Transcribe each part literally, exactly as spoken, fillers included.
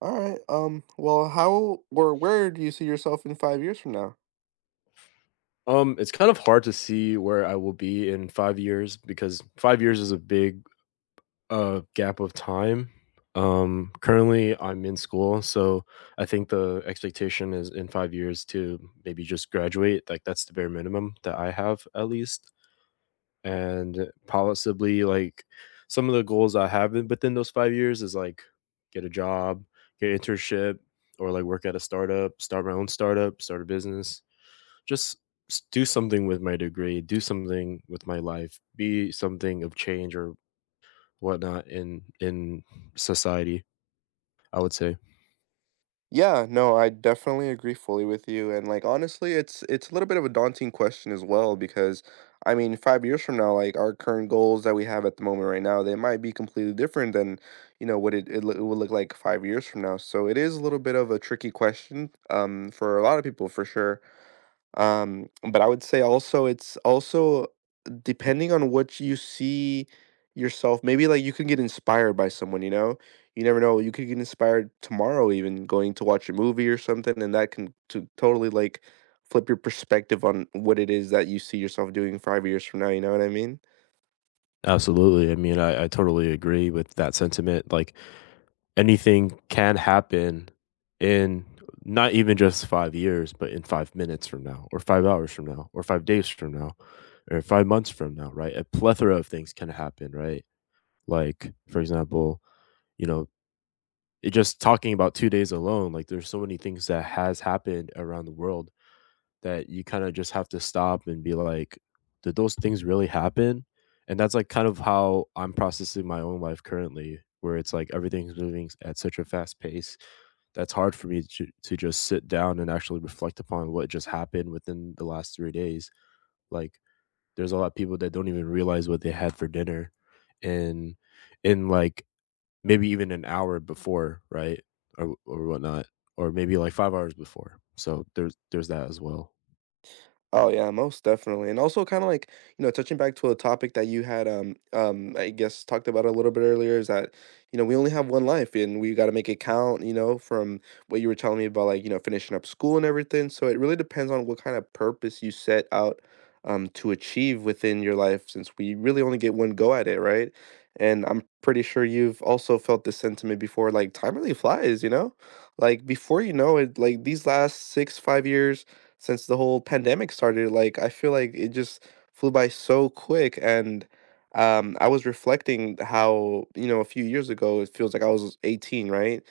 All right. Um, well, how or where do you see yourself in five years from now? Um, it's kind of hard to see where I will be in five years because five years is a big, uh, gap of time. Um, currently, I'm in school, so I think the expectation is in five years to maybe just graduate, like, that's the bare minimum that I have at least, and possibly, like, some of the goals I have in within those five years is, like, get a job, get an internship, or, like, work at a startup, start my own startup, start a business. Just s do something with my degree, do something with my life, be something of change or whatnot in in society, I would say. Yeah, no, I definitely agree fully with you. And like, honestly, it's it's a little bit of a daunting question as well because I mean, five years from now, like our current goals that we have at the moment right now, they might be completely different than, you know, what it, it, lo- it would look like five years from now. So it is a little bit of a tricky question, um, for a lot of people for sure. Um, but I would say also it's also depending on what you see yourself. Maybe like you can get inspired by someone, you know? You never know. You could get inspired tomorrow even going to watch a movie or something, and that can to totally like flip your perspective on what it is that you see yourself doing five years from now, you know what I mean? Absolutely, I mean, I I totally agree with that sentiment, like, anything can happen in not even just five years, but in five minutes from now, or five hours from now, or five days from now, or five months from now, right? A plethora of things can happen, right? Like, for example, you know, it just talking about two days alone, like, there's so many things that has happened around the world that you kinda just have to stop and be like, "Did those things really happen?" And that's, like, kind of how I'm processing my own life currently, where it's like everything's moving at such a fast pace that's hard for me to to just sit down and actually reflect upon what just happened within the last three days. Like, there's a lot of people that don't even realize what they had for dinner, and in like, maybe even an hour before, right? Or or whatnot, or maybe like five hours before. So there's there's that as well. Oh yeah, most definitely. And also kind of like, you know, touching back to a topic that you had um um I guess talked about a little bit earlier is that, you know, we only have one life and we got to make it count, you know. From what you were telling me about, like, you know, finishing up school and everything. So it really depends on what kind of purpose you set out um to achieve within your life, since we really only get one go at it, right? And I'm pretty sure you've also felt this sentiment before, like time really flies, you know? Like before you know it, like these last six, five years since the whole pandemic started, like I feel like it just flew by so quick. And um I was reflecting how, you know, a few years ago it feels like I was eighteen, right?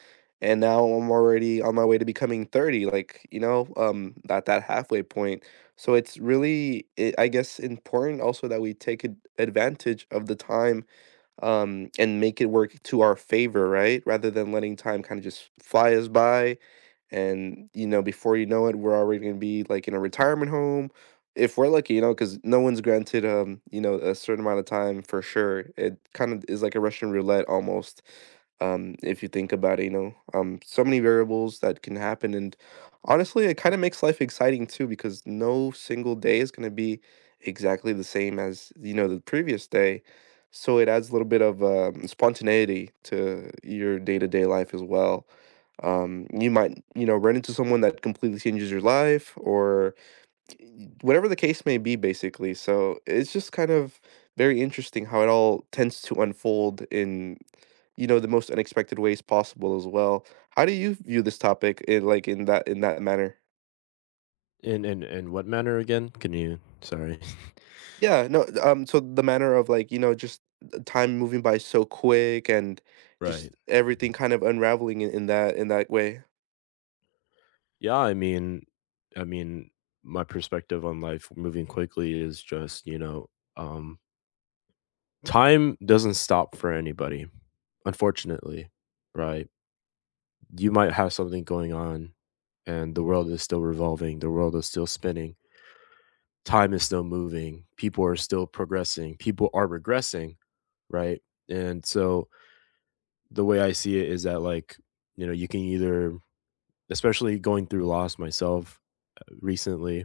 And now I'm already on my way to becoming thirty, like, you know, um at that halfway point. So it's really, it, I guess, important also that we take ad- advantage of the time um and make it work to our favor, right? Rather than letting time kind of just fly us by, and you know, before you know it, we're already going to be like in a retirement home, if we're lucky, you know, because no one's granted, um you know, a certain amount of time for sure. It kind of is like a russian roulette almost, um if you think about it, you know. Um so many variables that can happen, and honestly it kind of makes life exciting too, because no single day is going to be exactly the same as, you know, the previous day. So it adds a little bit of um, spontaneity to your day-to-day life as well. Um, you might, you know, run into someone that completely changes your life or whatever the case may be, basically. So it's just kind of very interesting how it all tends to unfold in, you know, the most unexpected ways possible as well. How do you view this topic in like in that in that manner? In in in what manner again? Can you sorry. Yeah, no, um, so the manner of, like, you know, just the time moving by so quick and just Right. everything kind of unraveling in, in that in that way. Yeah, I mean I mean, my perspective on life moving quickly is just, you know, um, time doesn't stop for anybody, unfortunately, right? You might have something going on and the world is still revolving, the world is still spinning. Time is still moving, people are still progressing, people are regressing, right? And so the way I see it is that like, you know, you can either especially going through loss myself uh, recently,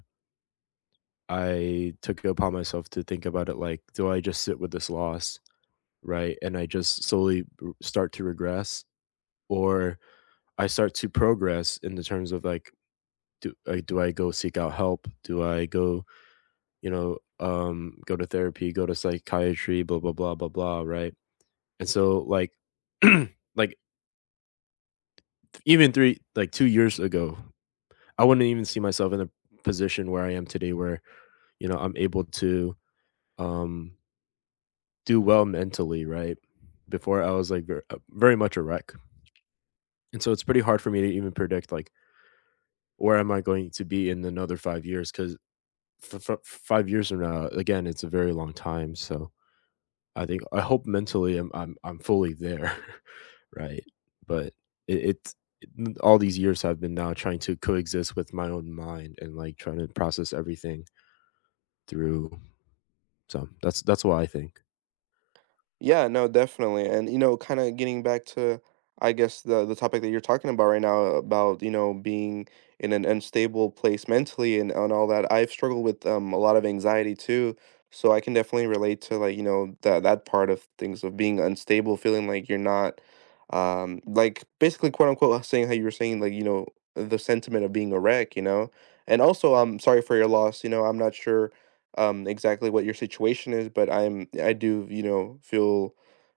I took it upon myself to think about it like, do I just sit with this loss, right? And I just slowly r- start to regress or I start to progress in the terms of like do, like, do I go seek out help? Do I go you know, um, go to therapy, go to psychiatry, blah blah blah blah blah, right? And so like like even 3 like two years ago, I wouldn't even see myself in the position where I am today where, you know, I'm able to um do well mentally, right? Before I was like ver- uh, very much a wreck. And so it's pretty hard for me to even predict like where am I going to be in another five years cuz f- f- five years from now again, it's a very long time, so I think I hope mentally I'm I'm I'm fully there, right? But it it's n all these years I've been now trying to coexist with my own mind and, like, trying to process everything through so that's that's why I think. Yeah, no, definitely. And you know, kind of getting back to, I guess, the the topic that you're talking about right now about, you know, being in an unstable place mentally and, and all that. I've struggled with um a lot of anxiety too. So I can definitely relate to, like, you know, that that part of things, of being unstable, feeling like you're not, um like, basically, quote unquote, saying how you were saying, like, you know, the sentiment of being a wreck, you know. And also, I'm sorry for your loss, you know. I'm not sure um, exactly what your situation is, but I'm, I do, you know, feel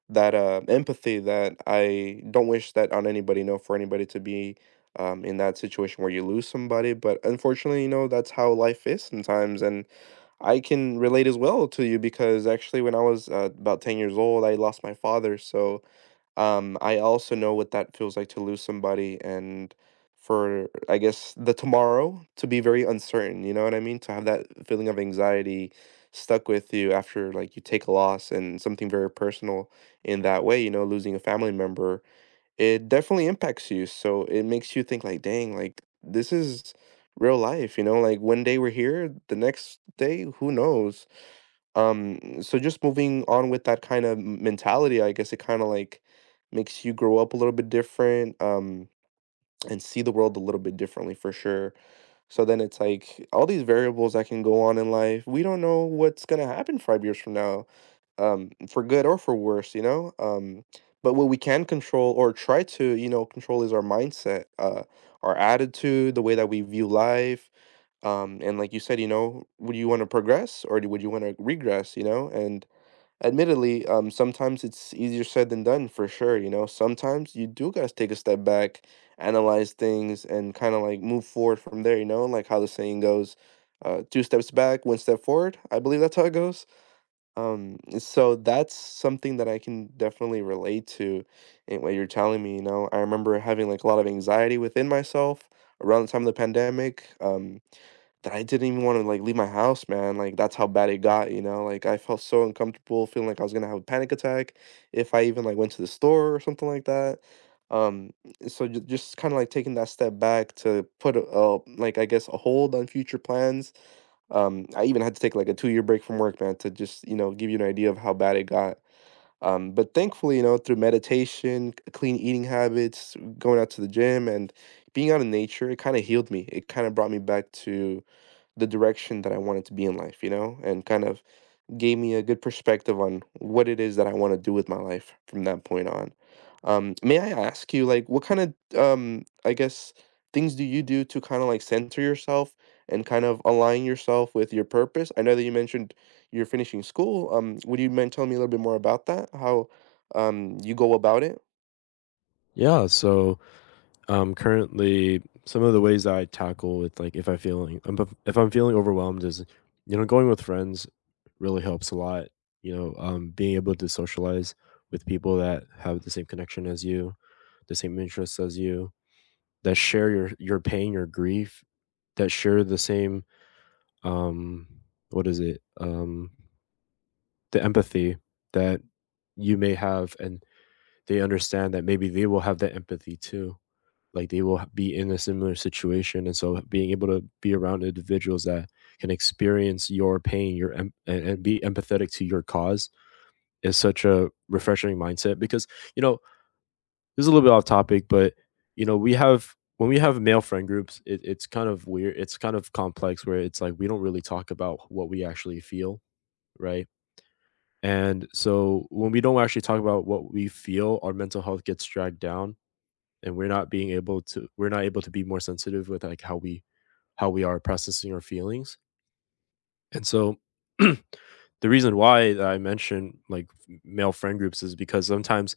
that uh, empathy, that I don't wish that on anybody, you know, for anybody to be, um, in that situation where you lose somebody. But unfortunately, you know, that's how life is sometimes. And I can relate as well to you, because actually, when I was uh, about ten years old, I lost my father. So, um, I also know what that feels like to lose somebody, and for, I guess, the tomorrow to be very uncertain, you know what I mean? To have that feeling of anxiety stuck with you after, like, you take a loss and something very personal in that way, you know, losing a family member, it definitely impacts you. So it makes you think, like, dang, like this is real life, you know, like one day we're here, the next day, who knows? Um, so just moving on with that kind of m- mentality, I guess it kind of like makes you grow up a little bit different, um, and see the world a little bit differently for sure. So then it's like all these variables that can go on in life. We don't know what's gonna happen five years from now, um, for good or for worse, you know. Um, but what we can control, or try to, you know, control, is our mindset, uh, our attitude, the way that we view life. Um, and like you said, you know, would you want to progress or do- would you want to regress? You know. And admittedly, um, sometimes it's easier said than done for sure. You know, sometimes you do guys take a step back, analyze things, and kind of like move forward from there. You know, like how the saying goes, uh, two steps back, one step forward. I believe that's how it goes. Um, so that's something that I can definitely relate to in what you're telling me, you know. I remember having like a lot of anxiety within myself around the time of the pandemic, um, that I didn't even want to like leave my house, man. Like that's how bad it got, you know. Like I felt so uncomfortable, feeling like I was gonna have a panic attack if I even like went to the store or something like that. Um, so ju- just kind of like taking that step back to put a, a like I guess a hold on future plans. um, I even had to take like a two year break from work, man, to just, you know, give you an idea of how bad it got. Um, but thankfully, you know, through meditation, c- clean eating habits, going out to the gym, and being out in nature, it kind of healed me. It kind of brought me back to the direction that I wanted to be in life, you know, and kind of gave me a good perspective on what it is that I want to do with my life from that point on. Um, may I ask you, like, what kind of, um, I guess, things do you do to kind of like center yourself and kind of align yourself with your purpose? I know that you mentioned you're finishing school. Um, would you mind telling me a little bit more about that? How, um, you go about it? Yeah, so, um, currently, some of the ways I tackle with, like, if i feeling um, if if I'm feeling overwhelmed is, you know, going with friends really helps a lot, you know, um, being able to socialize with people that have the same connection as you, the same interests as you, that share your your pain, your grief, that share the same, um, what is it? Um, the empathy that you may have, and they understand that maybe they will have that empathy too. Like they will be in a similar situation, and so being able to be around individuals that can experience your pain, your em- and, and be empathetic to your cause is such a refreshing mindset. Because you know, this is a little bit off topic, but you know, we have when we have male friend groups, it, it's kind of weird. It's kind of complex where it's like we don't really talk about what we actually feel, right? And so when we don't actually talk about what we feel, our mental health gets dragged down, and we're not being able to we're not able to be more sensitive with like how we how we are processing our feelings. And so the reason why I mention like male friend groups is because sometimes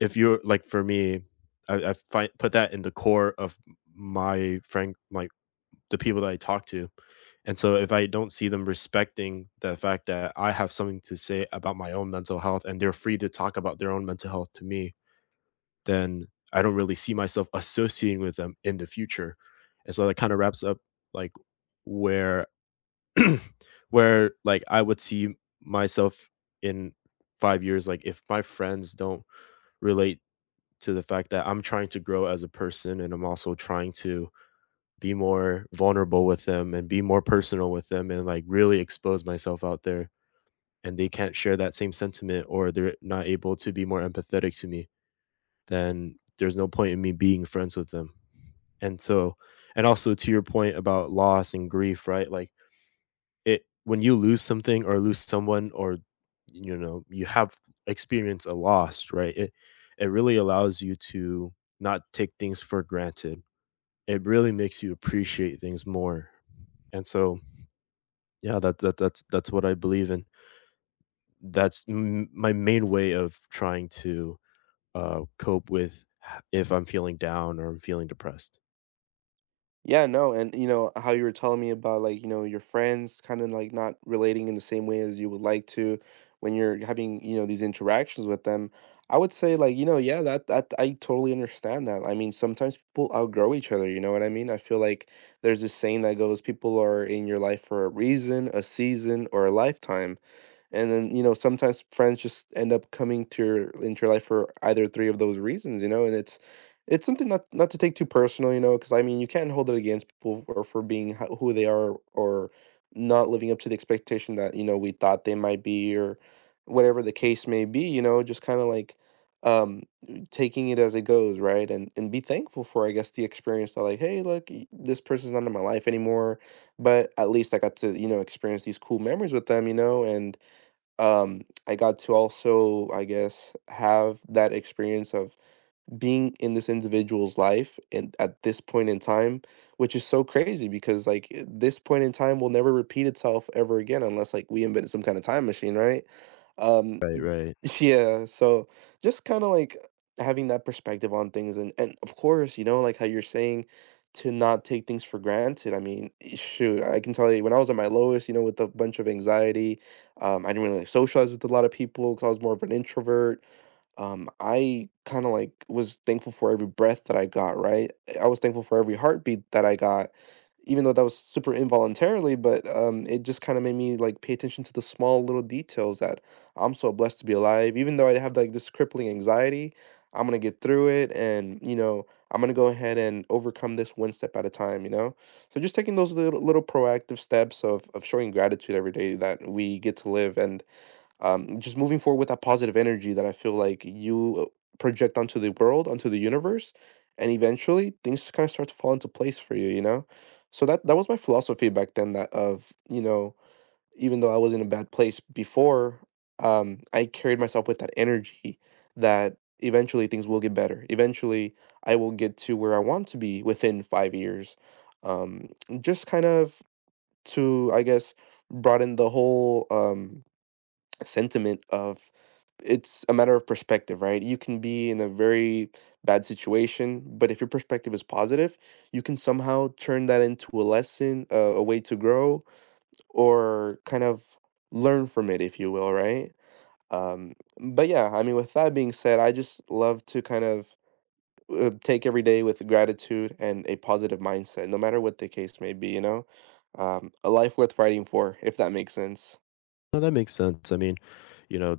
if you're like for me, I I find put that in the core of my friend like the people that I talk to, and so if I don't see them respecting the fact that I have something to say about my own mental health and they're free to talk about their own mental health to me, then I don't really see myself associating with them in the future. And so that kind of wraps up like where where like I would see myself in five years like if my friends don't relate to the fact that I'm trying to grow as a person and I'm also trying to be more vulnerable with them and be more personal with them and like really expose myself out there and they can't share that same sentiment or they're not able to be more empathetic to me then there's no point in me being friends with them, and so and also to your point about loss and grief right like it when you lose something or lose someone or you know you have experienced a loss right it it really allows you to not take things for granted, it really makes you appreciate things more. And so yeah that, that that's that's what I believe in, that's m- my main way of trying to uh cope with h- if I'm feeling down or I'm feeling depressed. Yeah, no. And you know how you were telling me about, like, you know, your friends kind of like not relating in the same way as you would like to when you're having, you know, these interactions with them. I would say, like, you know, yeah, that that I totally understand that. I mean, sometimes people outgrow each other. You know what I mean? I feel like there's this saying that goes, people are in your life for a reason, a season, or a lifetime. And then, you know, sometimes friends just end up coming to your into your life for either three of those reasons, you know, and it's it's something not not to take too personal, you know, because I mean, you can't hold it against people for, for being ho- who they are or not living up to the expectation that, you know, we thought they might be, or whatever the case may be, you know. Just kind of like, um taking it as it goes, right? And and be thankful for, I guess, the experience. That, like, hey, look, y- this person's not in my life anymore, but at least I got to, you know, experience these cool memories with them, you know. And um, I got to also, I guess, have that experience of being in this individual's life and at this point in time, which is so crazy, because like, i- this point in time will never repeat itself ever again, unless like we invent some kind of time machine, right? Um, Right, right. yeah, so just kind of like having that perspective on things. and and of course, you know, like how you're saying, to not take things for granted. I mean, eh, shoot, I can tell you when I was at my lowest, you know, with a bunch of anxiety, um, I didn't really socialize with a lot of people because I was more of an introvert. um, I kind of like was thankful for every breath that I got, right? I was thankful for every heartbeat that I got, even though that was super involuntarily, but um, it just kind of made me like pay attention to the small little details, that I'm so blessed to be alive. Even though I have like this crippling anxiety, I'm gonna get through it, and, you know, I'm gonna go ahead and overcome this one step at a time, you know? So just taking those little, little proactive steps of, of showing gratitude every day that we get to live. And um, just moving forward with that positive energy that I feel like you uh, project onto the world, onto the universe, and eventually things kind of start to fall into place for you, you know? So that that was my philosophy back then, that of, you know, even though I was in a bad place before, um, I carried myself with that energy, that eventually things will get better. Eventually I will get to where I want to be within five years. Um, just kind of to, I guess, broaden the whole um sentiment of, it's a matter of perspective, right? You can be in a very bad situation, but if your perspective is positive, you can somehow turn that into a lesson, uh, a way to grow, or kind of learn from it, if you will, right? Um, but yeah, I mean, with that being said, I just love to kind of uh, take every day with gratitude and a positive mindset, no matter what the case may be, you know? Um, a life worth fighting for, if that makes sense. No, that makes sense. I mean, you know,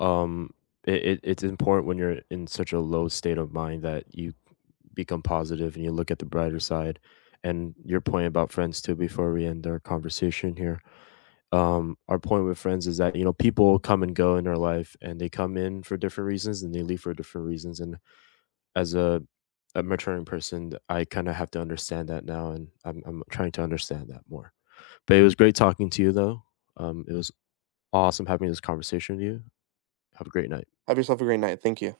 um, it, it it's important when you're in such a low state of mind that you become positive and you look at the brighter side. And your point about friends too, before we end our conversation here, um, our point with friends is that you know people come and go in our life, and they come in for different reasons and they leave for different reasons. And as a, a maturing person, I kind of have to understand that now, and I'm I'm trying to understand that more. But it was great talking to you, though. Um, it was awesome having this conversation with you. Have a great night. Have yourself a great night. Thank you.